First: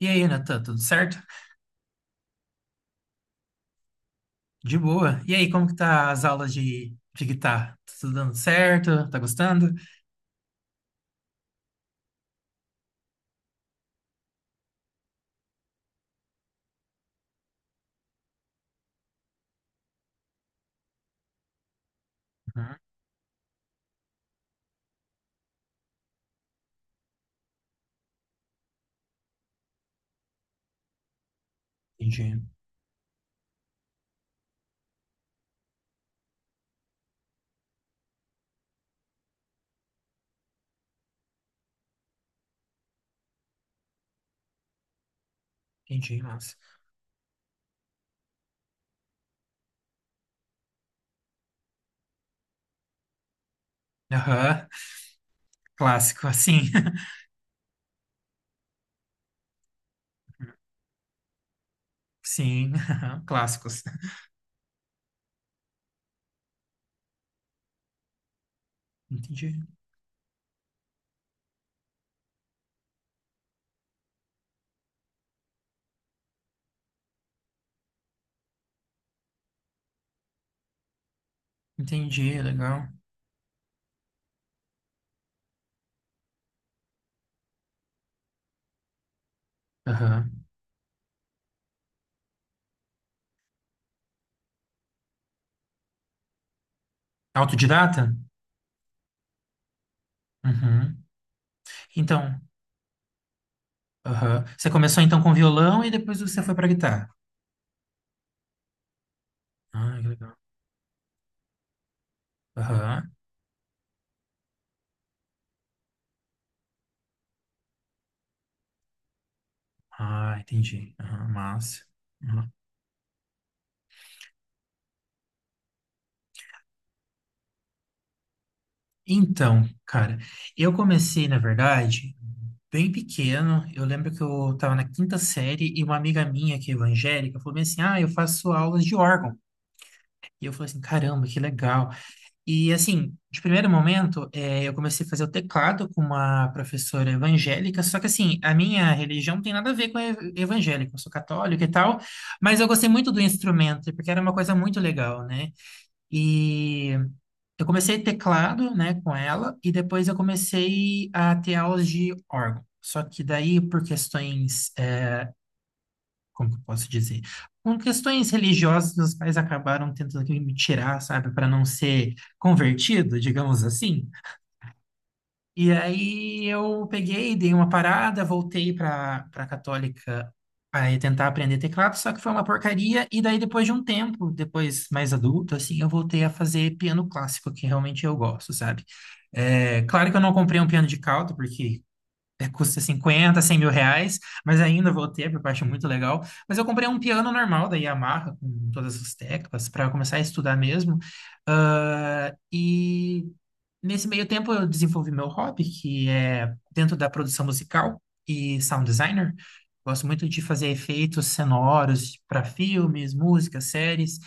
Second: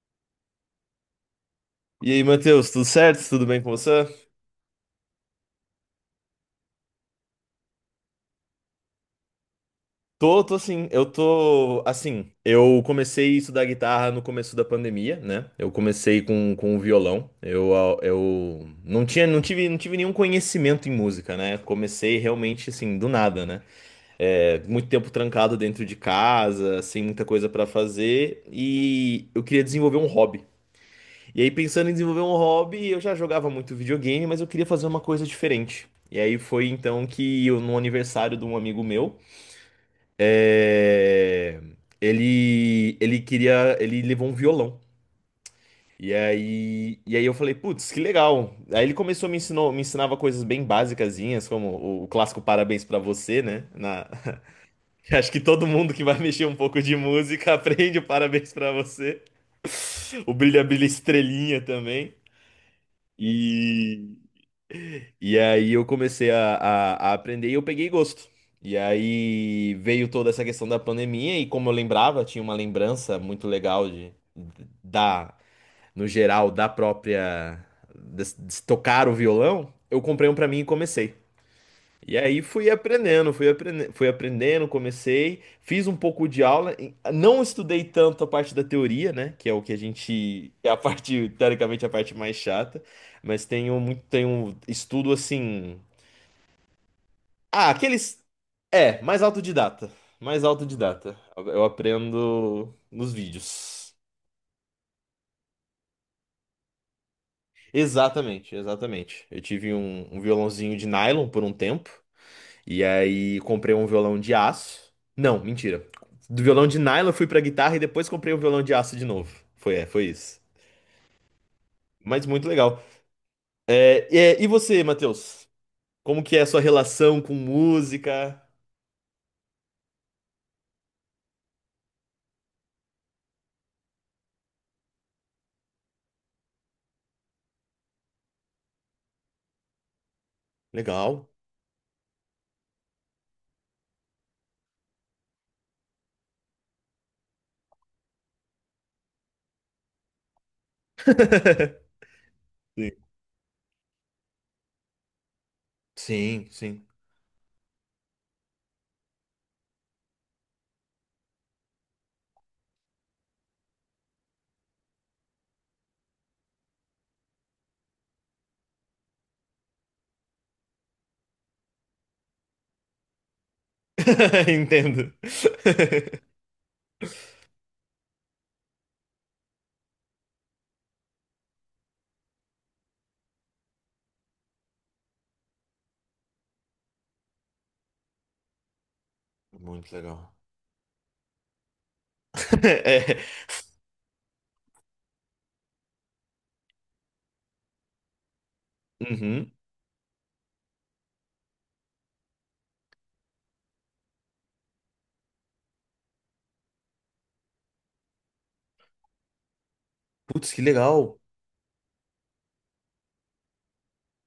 E aí, Natan, tudo certo? E aí, Matheus, tudo certo? Tudo bem com você? De boa. E aí, como que tá as aulas de guitarra? Tá tudo dando certo? Tá gostando? Tô sim. Eu tô, assim, eu comecei a estudar guitarra no começo da pandemia, né? Eu comecei com o violão. Eu não tinha, não tive nenhum conhecimento em música, né? Comecei realmente, Uhum, assim, do nada, né? É, muito tempo trancado dentro de casa, sem muita coisa pra fazer. E eu queria desenvolver um hobby. E aí, pensando em desenvolver um entendi. hobby, eu já jogava muito videogame, mas eu queria fazer uma coisa diferente. E aí foi então que eu, no aniversário de um amigo meu, é, ele queria, ele levou um violão. E Entendi, nossa. aí, e aí eu falei, putz, que legal. Aí ele começou a me ensinou, me ensinava coisas bem basicazinhas, como o clássico parabéns pra você, né? Na- Aham, Acho que todo mundo que vai clássico, mexer um assim. pouco de música aprende o parabéns pra você. O brilha brilha estrelinha também. Sim, aham, clássicos. E E aí eu comecei a aprender e eu peguei gosto. E Entendi. aí veio toda essa questão da pandemia, e como eu lembrava, tinha uma lembrança muito legal de, da, no geral, da própria, de tocar o violão, eu comprei um pra mim e comecei. E Entendi, aí fui legal. aprendendo, fui aprendendo, fui aprendendo, comecei, fiz um pouco de aula, e não estudei tanto a parte da teoria, né, que é o que a Aham. gente, é a parte, teoricamente, a parte mais chata, mas tenho muito, tenho estudo assim ah, Autodidata? aqueles. É, mais autodidata. Mais Uhum. autodidata. Eu Então, aprendo nos vídeos. aham. Você começou então com violão e depois você foi pra guitarra. Exatamente, exatamente. Eu tive Ah, que um legal. violãozinho de nylon por um tempo. E Aham. aí comprei um violão de aço. Não, mentira. Do violão de nylon eu fui pra guitarra e depois comprei um violão de aço de novo. Foi, é, foi Ah, isso. entendi. Aham, massa. Mas muito Aham. legal. É, é, e você, Matheus? Como que é a sua relação com música? Então, cara, eu comecei, na verdade, bem pequeno. Eu lembro que eu estava na quinta série e uma amiga minha, que é evangélica, falou bem assim: ah, eu faço aulas de órgão. E eu falei assim: caramba, Legal. que legal. E assim, de primeiro momento, eu comecei a fazer o teclado com uma professora evangélica. Só que assim, a minha religião não tem nada a ver com a evangélica. Eu sou católico e tal. Mas eu gostei Sim, muito do instrumento, porque era uma coisa muito legal, né? sim. Sim. E eu comecei teclado, né, com ela, e depois eu comecei a ter aulas de órgão. Só que daí, por questões, como que eu posso dizer? Com questões religiosas, meus pais acabaram tentando que me tirar, sabe, para não ser convertido, digamos assim. Entendo. E aí eu peguei, dei uma parada, voltei para católica para tentar aprender teclado, só que foi uma porcaria. E daí depois de um tempo, depois mais adulto, assim, eu voltei a fazer piano clássico, que realmente eu gosto, sabe? É, Muito claro que eu não legal. comprei um piano de cauda, porque custa É. 50, R$ 100 mil, mas ainda vou ter, porque eu acho muito legal. Mas eu comprei um piano normal da Yamaha, com todas as Uhum. teclas, para começar a estudar mesmo. Ah, e nesse meio tempo eu desenvolvi meu hobby, que é dentro da produção musical e sound designer. Gosto muito de Putz, que fazer legal. efeitos sonoros para filmes, músicas, séries.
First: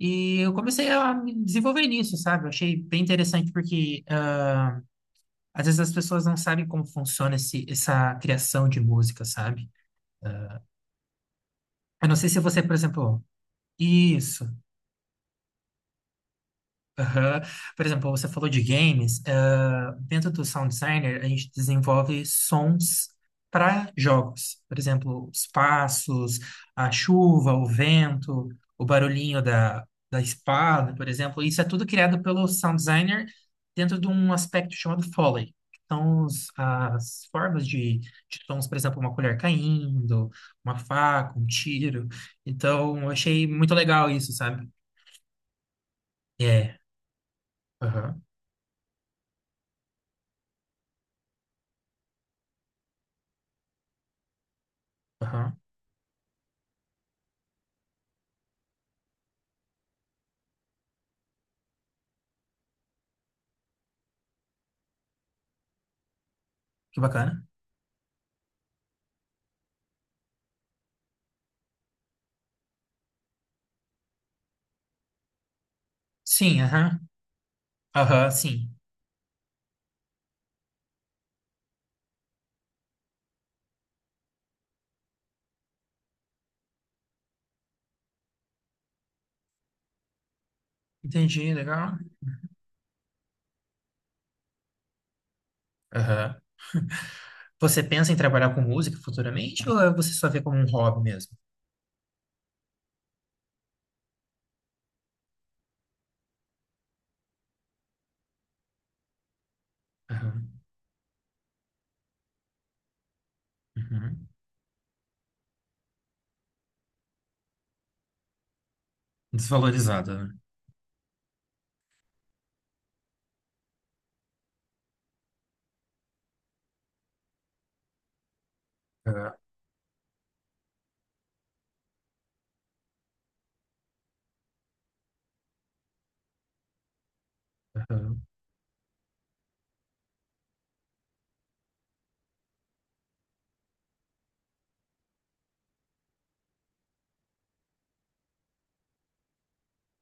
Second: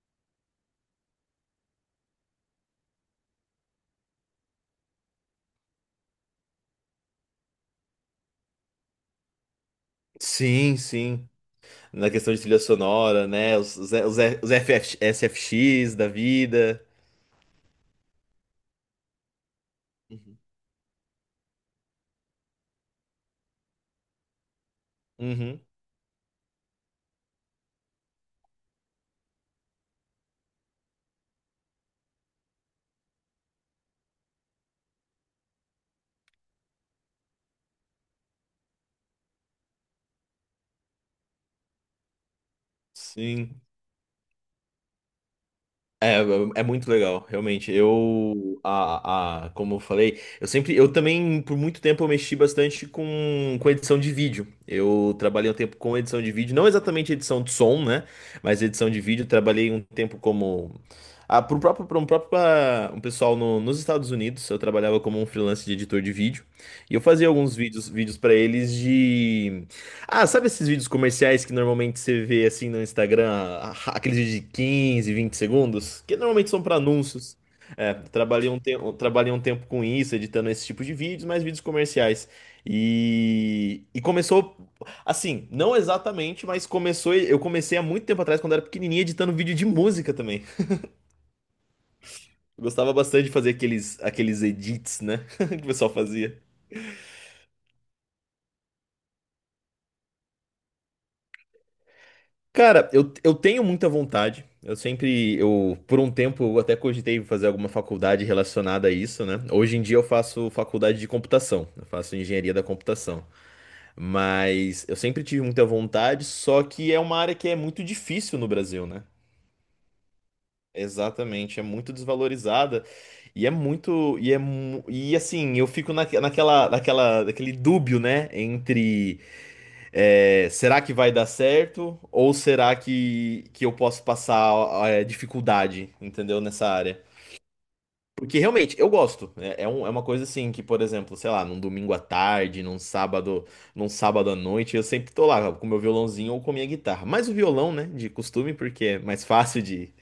E eu comecei a me desenvolver nisso, sabe? Eu achei bem interessante porque às vezes as pessoas não sabem como funciona essa criação de música, sabe? Sim, sim. Eu Na não sei questão se de trilha você, por exemplo, sonora, né? Isso. Os FF SFX da vida. Aham. Por exemplo, você falou de games. Ah, dentro Uhum. do Sound Designer, a gente desenvolve sons para jogos. Por exemplo, os Uhum. passos, a chuva, o vento, o barulhinho da espada, por exemplo. Isso é tudo criado pelo Sound Designer dentro de um aspecto chamado Foley. São as formas de sons, por exemplo, uma colher caindo, uma faca, um tiro. Então, eu achei Sim. muito legal isso, sabe? É, é É. muito legal, realmente. Aham. Eu, a, como eu falei, eu sempre, eu também, por muito tempo, eu mexi bastante com edição de vídeo. Eu trabalhei Aham. um tempo com edição de vídeo, não exatamente edição de som, né? Mas edição de vídeo. Trabalhei um tempo como, ah, para um pessoal no, nos Estados Unidos. Eu trabalhava como um freelance de editor de vídeo e Que eu fazia bacana. alguns vídeos para eles ah, sabe esses vídeos comerciais que normalmente você vê assim no Instagram, aqueles vídeos de 15, 20 segundos, que normalmente Sim, são para aham. anúncios. É, Aham, trabalhei um sim. tempo, trabalhei um tempo com isso, editando esse tipo de vídeos, mas vídeos comerciais. E começou assim, não exatamente, mas começou, eu comecei há muito tempo atrás quando era pequenininho editando vídeo de música também. Entendi, legal. Eu gostava bastante de fazer aqueles edits, né, que o pessoal Aham. fazia. Você pensa em trabalhar com música futuramente ou você só vê como um hobby mesmo? Cara, eu tenho muita vontade. Eu sempre, eu, por um tempo, eu até cogitei fazer alguma faculdade relacionada a isso, né? Hoje em dia eu Aham. faço faculdade de computação, eu faço engenharia da computação. Uhum. Mas eu sempre tive muita vontade, só que é uma área que é muito difícil no Brasil, né? Desvalorizada, né? Exatamente, é muito desvalorizada e é muito, e é, mu- e assim, eu fico na naquele dúbio, né? Entre Aham. é, será que vai dar certo? Ou será que eu posso passar é, dificuldade, entendeu? Nessa área. Aham. Porque realmente, eu gosto. É, é um- é uma coisa assim que, por exemplo, sei lá, num domingo à tarde, num sábado à noite, eu sempre tô lá com meu violãozinho ou com minha guitarra. Mais o violão, né? De costume, porque é mais fácil de,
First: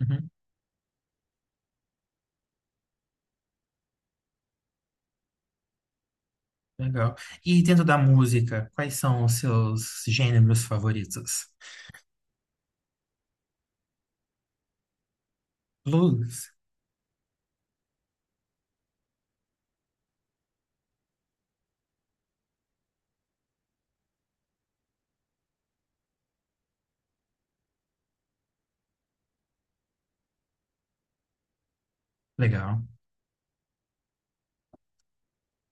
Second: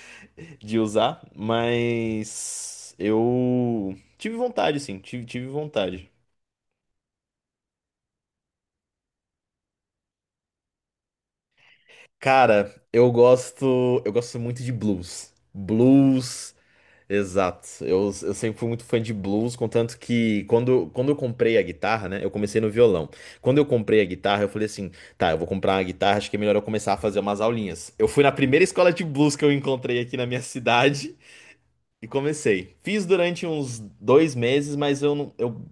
Uhum. de usar. Mas eu tive vontade, sim, tive, tive vontade. Legal. E dentro da música, quais são os seus gêneros favoritos? Cara, eu gosto muito de blues. Blues? Blues, exato. Eu sempre fui muito fã de blues, contanto que quando eu comprei a guitarra, né? Eu comecei no violão. Quando eu comprei a guitarra, eu falei assim, tá, eu vou comprar uma guitarra, acho que é melhor eu começar a fazer umas aulinhas. Eu fui na primeira escola de blues que eu encontrei aqui na minha cidade e comecei. Legal. Fiz durante uns dois meses, mas eu não, eu...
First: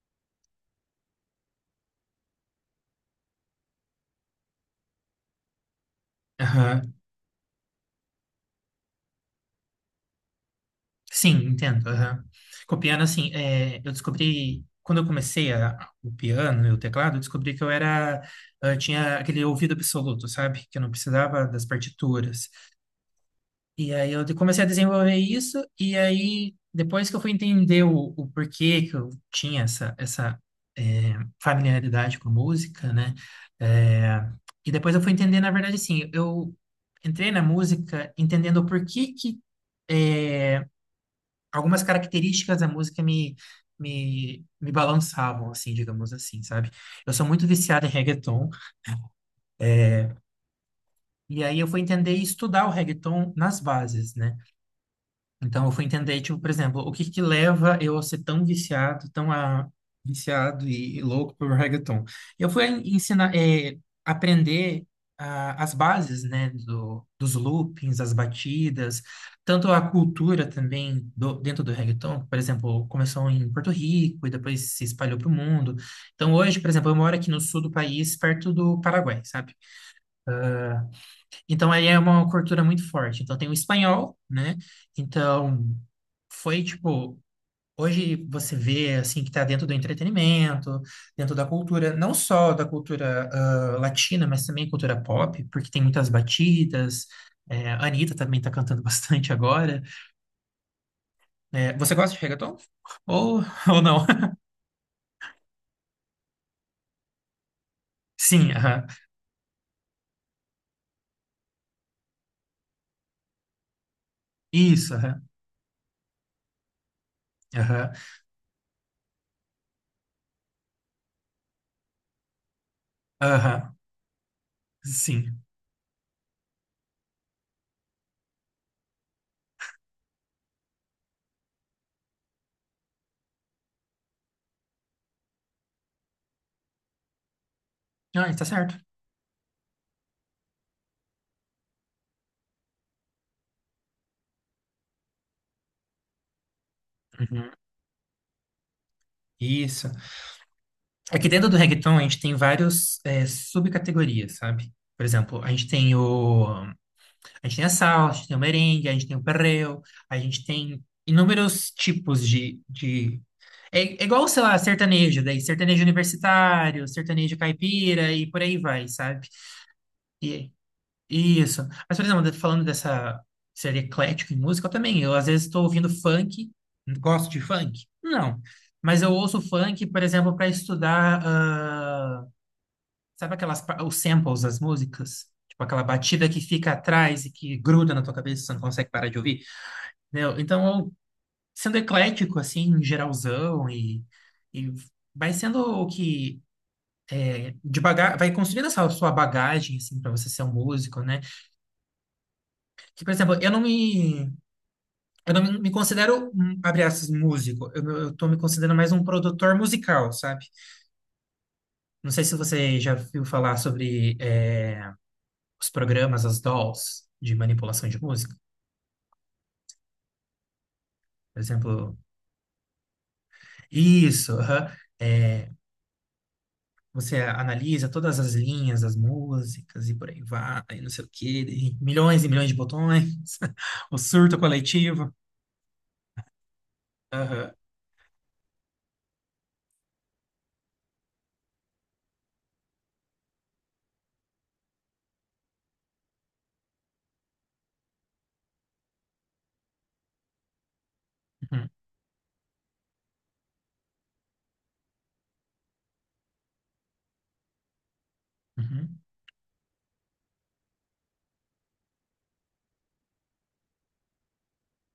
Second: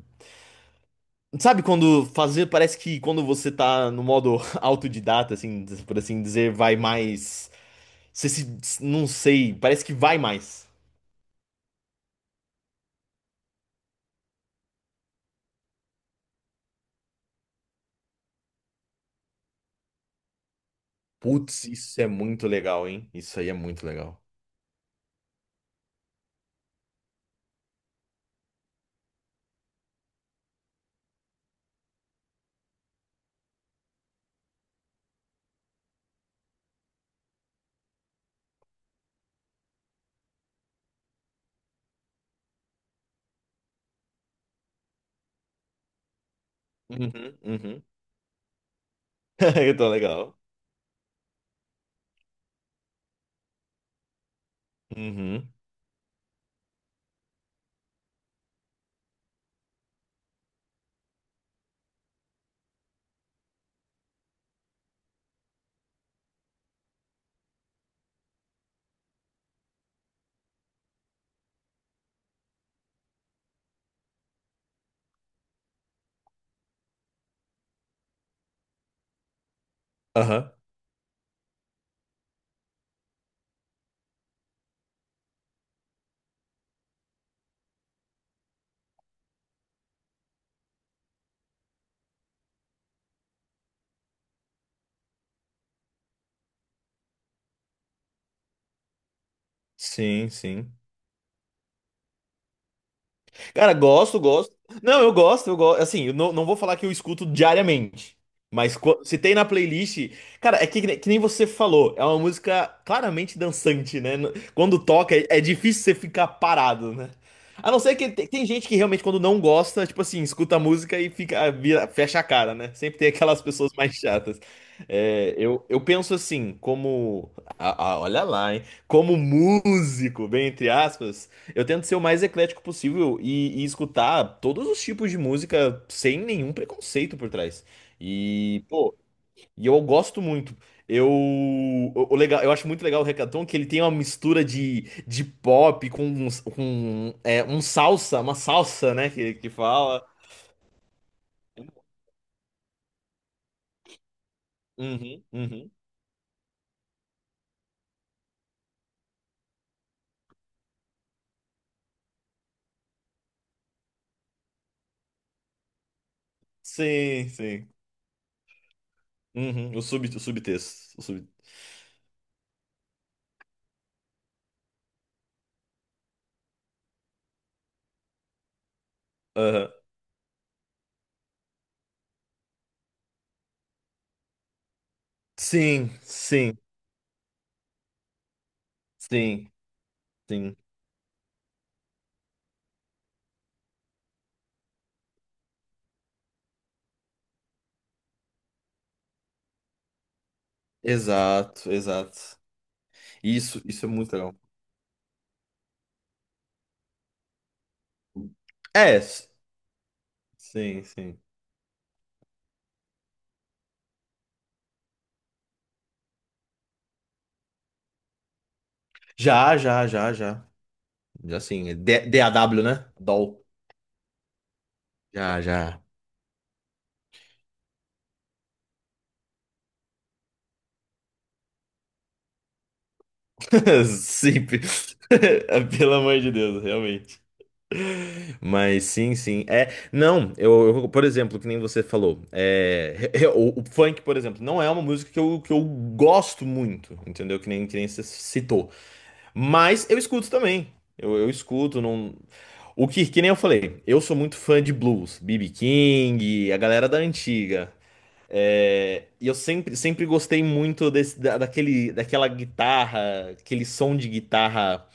Sabe quando fazer, parece que quando você tá no modo autodidata, assim, por assim dizer, vai Aham. mais você se. Não sei, parece que vai mais. Sim, entendo. Aham. Com o piano, assim, eu descobri, quando eu comecei o piano e o teclado, eu descobri que eu tinha aquele ouvido absoluto, sabe? Que eu não precisava Putz, das isso é muito partituras. legal, hein? Isso aí é muito E aí legal. eu comecei a desenvolver isso, e aí depois que eu fui entender o porquê que eu tinha essa é, familiaridade com a música, né? É, e depois eu fui entender, na verdade, assim, eu entrei na música entendendo o porquê que eh, algumas características da música me balançavam, assim, digamos assim, sabe? Eu Uhum, sou muito uhum. viciado em reggaeton, Então, eh, legal. e aí eu fui entender e estudar o reggaeton nas bases, né? Uhum. Então eu fui entender, tipo, por exemplo, o que que leva eu a ser tão viciado, viciado e louco por reggaeton. Eu fui aprender as bases, né, dos loopings, as batidas, tanto a cultura também dentro do reggaeton, por exemplo, começou em Porto Rico e depois se espalhou para o mundo. Então hoje, por exemplo, eu moro aqui no sul do país, perto do Paraguai, sabe? Aham. Então, aí é uma cultura muito forte. Então, tem o espanhol, né? Então, foi tipo. Hoje você vê, assim, que está dentro do entretenimento, dentro da cultura, não só da cultura latina, mas também cultura pop, porque tem muitas batidas. É, a Anitta também está cantando bastante agora. Sim, sim. É, você gosta de reggaeton? Ou, Cara, ou não? gosto, gosto. Não, eu gosto, eu gosto. Assim, eu não, não vou falar que eu escuto diariamente. Sim, Mas aham. qu- se tem na playlist. Cara, é que, ne- que nem você falou. É uma música claramente dançante, né? N- Quando Isso, toca, aham. é, é difícil você ficar parado, né? A não Aham. ser que tem, tem gente que realmente, quando não gosta, tipo assim, escuta a música e fica, vira- fecha a cara, né? Sempre tem aquelas pessoas Aham. mais chatas. É, Sim. eu penso assim, como. Olha lá, hein? Como músico, bem entre aspas. Eu tento ser o mais eclético possível e escutar todos os tipos de música sem nenhum preconceito por trás. Ah, está E, certo. pô, e eu gosto muito. Eu, o legal, eu acho muito legal o reggaeton que ele tem uma mistura de pop com um, é, Uhum. um salsa, uma salsa, né, que Isso. fala. Aqui dentro do reggaeton a gente tem vários subcategorias, sabe? Por Uhum, exemplo, uhum. A gente tem a salsa, a gente tem o merengue, a gente tem o perreo, a gente tem inúmeros tipos de... É igual, sei lá, sertanejo, daí sertanejo universitário, Sim, sertanejo sim. caipira e por aí vai, sabe? Uhum. O sub, o E subtexto. O sub, e isso. Mas, por exemplo, falando dessa ser eclético em música, eu também, eu às vezes estou ouvindo funk, gosto de funk? Não. Mas eu ouço aham. funk, por exemplo, para estudar sabe aquelas, os samples das músicas? Tipo aquela Sim, batida que sim, fica atrás e que gruda na tua cabeça, você não consegue parar de ouvir, sim, né? sim. Então, eu, sendo eclético, assim, geralzão, e vai sendo o que. É, de baga vai construindo essa sua bagagem, assim, para você ser um músico, né? Exato, exato. Que, por exemplo, eu não Isso é muito me. legal. Eu não me considero, abre aspas, músico. Eu tô me considerando mais É, um s- produtor musical, sabe? sim, sim. Não sei se você já viu falar sobre os programas, as dolls de manipulação de música. Já, já, já, já. Já Por sim. exemplo, DAW, né? DAW. isso, aham. Já, É, já. você analisa todas as linhas das músicas e por aí vai, não sei o quê, e milhões de botões, o surto Simples. coletivo. Pelo amor de Deus, realmente. Aham, Mas sim, sim. É, não, eu, por exemplo, que nem você falou, é, re- re- o funk, por exemplo, não é uma música que eu gosto muito, entendeu? Que nem você citou. Mas eu escuto também. Eu uhum, escuto, não. O que, que nem eu falei, eu sou muito fã de blues, B.B. King, a galera da antiga. uhum, É, e eu sempre, sempre gostei muito desse, daquela guitarra, aquele som de guitarra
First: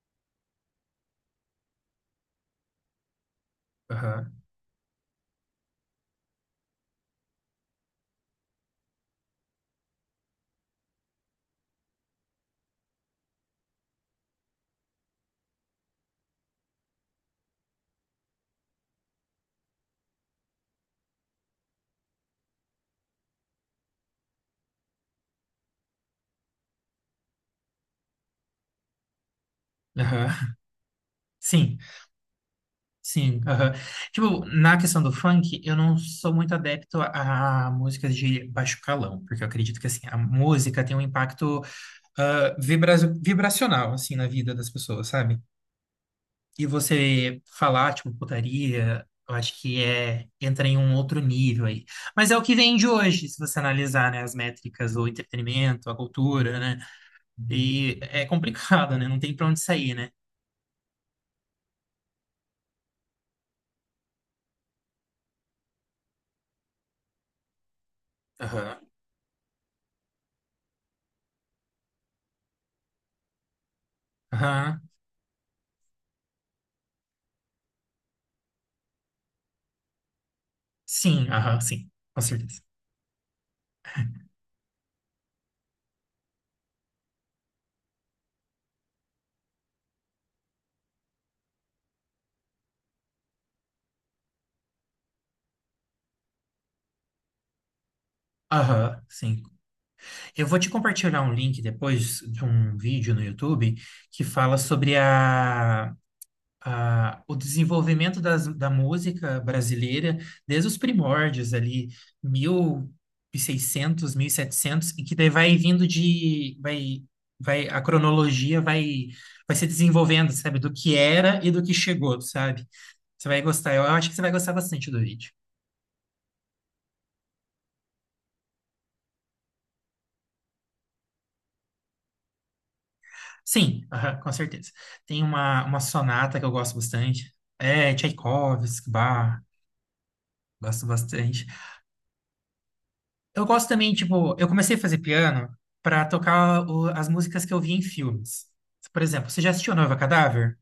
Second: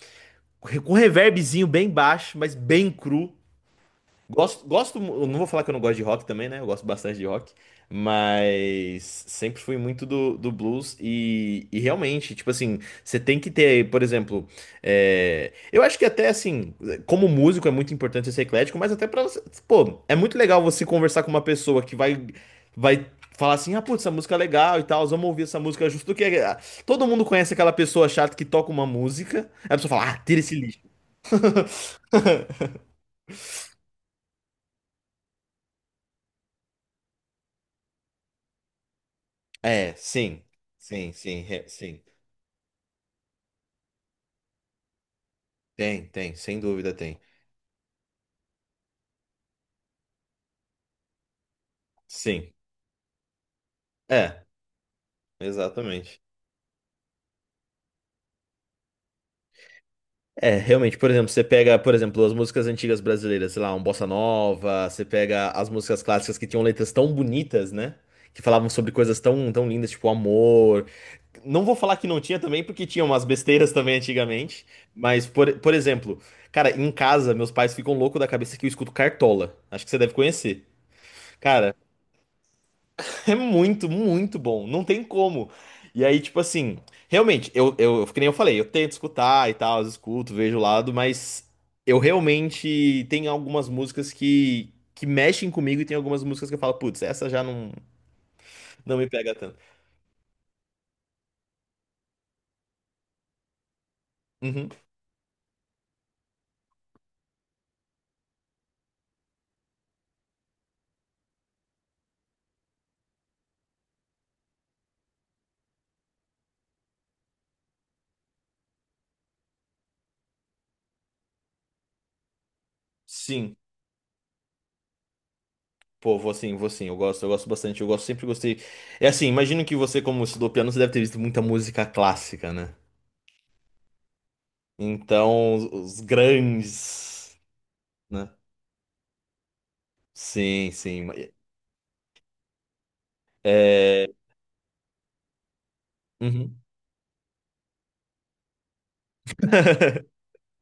com reverbzinho bem baixo, mas bem cru. aham, Gosto, gosto, eu não vou falar que eu não gosto de rock também, né? Eu gosto bastante de rock, mas sempre fui muito do blues e realmente, tipo assim, você tem que ter, por exemplo, é, eu acho que até assim, como músico é muito importante você ser eclético, mas até pra você, pô, é muito legal você conversar com uma pessoa que vai falar assim, ah, putz, essa música é legal e tal, vamos ouvir essa música, justo que ah, todo mundo conhece aquela pessoa chata que toca uma música, aí a pessoa fala, ah, tira aham. esse lixo. Sim, sim. Aham. Tipo, na questão do funk, eu não sou muito adepto a músicas de baixo calão, porque eu acredito que É, assim, a sim, música tem um sim, sim, impacto sim. ah, vibra- vibracional assim, na vida das pessoas, sabe? Tem, tem, sem E dúvida tem. você falar, tipo, putaria, eu acho que entra em um outro nível aí. Mas é o que Sim, vende hoje, se você analisar, né, as é, métricas, o entretenimento, a exatamente. cultura, né? E é complicado, né? Não tem pra onde sair, né? É, realmente, por exemplo, você pega, por exemplo, as músicas antigas brasileiras, sei lá, um bossa nova, você pega as músicas clássicas que tinham letras tão bonitas, né? Que falavam Aham. sobre coisas tão, tão lindas, tipo amor. Não vou falar que não tinha também, porque tinha umas besteiras também antigamente. Aham. Mas, por exemplo, cara, em casa, meus pais ficam loucos da cabeça que eu escuto Cartola. Acho que você deve conhecer. Sim, aham, Cara, sim. Com certeza. é muito, muito bom. Não tem como. E aí, tipo assim, realmente, eu, que nem eu falei, eu tento escutar e tal, eu escuto, vejo o lado, mas eu realmente tem algumas músicas que mexem comigo e tem algumas músicas que eu falo, putz, essa já não, não Aham, me pega sim. tanto. Eu vou te compartilhar um link depois de um vídeo no YouTube que fala Uhum. sobre o desenvolvimento da música brasileira desde os primórdios ali, 1600, 1700, e setecentos, e que daí vai vindo a cronologia vai se desenvolvendo, sabe, do que era e do que chegou, sabe? Você vai Sim. gostar, eu acho que você vai gostar bastante do vídeo. Pô, vou sim, vou sim. Eu gosto bastante. Eu gosto, sempre gostei. É assim, imagino que você, como estudou piano, você deve ter visto muita música clássica, né? Sim, aham, com certeza. Tem Então, uma, uma os sonata que eu gosto bastante, grandes, é né? Tchaikovsky, Bach, Sim, gosto sim. bastante. Eu gosto também, É, tipo, eu comecei a fazer piano pra uhum. tocar as músicas que eu vi em filmes. Por exemplo, você já assistiu Noiva Cadáver?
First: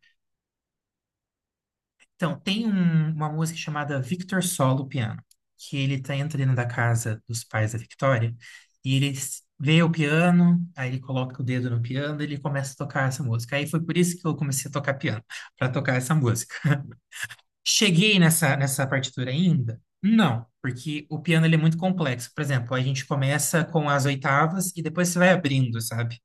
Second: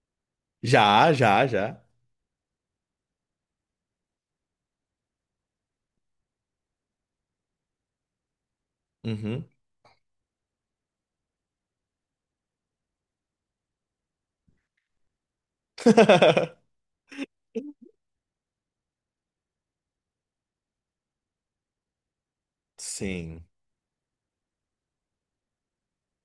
Já, já, já. Então, tem uma música chamada Victor Solo Piano, que ele entra dentro da casa dos pais da Victoria e ele Uhum. vê o piano, aí ele coloca o dedo no piano e ele começa a tocar essa música. Aí foi por isso que eu comecei a tocar piano, pra tocar essa música. Cheguei nessa partitura ainda? Não, porque o piano ele é muito complexo. Por exemplo, a gente Sim. começa com as oitavas e depois você vai abrindo, sabe?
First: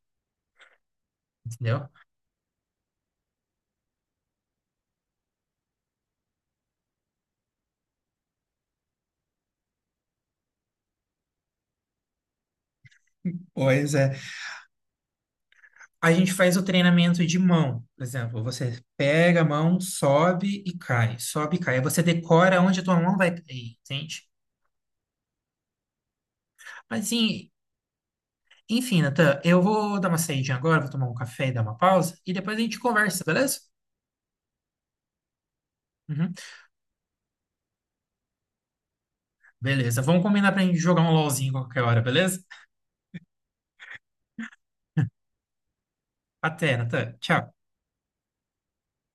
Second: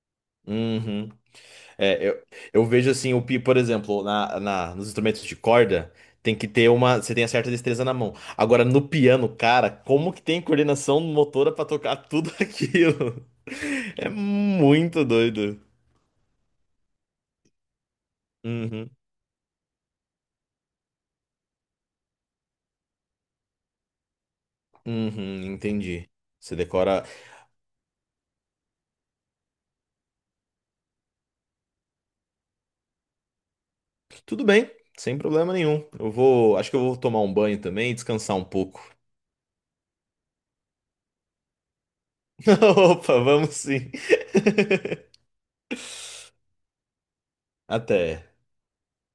Uhum. Entendeu? É, eu vejo assim, o pi, por exemplo, nos instrumentos de corda, tem que ter uma. Você tem a certa destreza na mão. Agora, no piano, cara, como que tem coordenação motora pra tocar tudo aquilo? Pois É é. muito doido. A gente faz o treinamento de mão. Por exemplo, você Uhum. pega a mão, sobe e cai, sobe e cai. Aí você decora onde a tua mão vai cair, entende? Uhum, entendi. Você Mas decora. assim, enfim, Natan, eu vou dar uma saída agora, vou tomar um café e dar uma pausa e depois a gente conversa, beleza? Tudo bem, sem problema nenhum. Eu Uhum. vou. Acho que eu vou tomar um banho também e descansar um pouco. Beleza, vamos combinar pra gente jogar um LOLzinho qualquer hora, beleza? Opa, vamos sim. Até, Natan. Tchau. Até.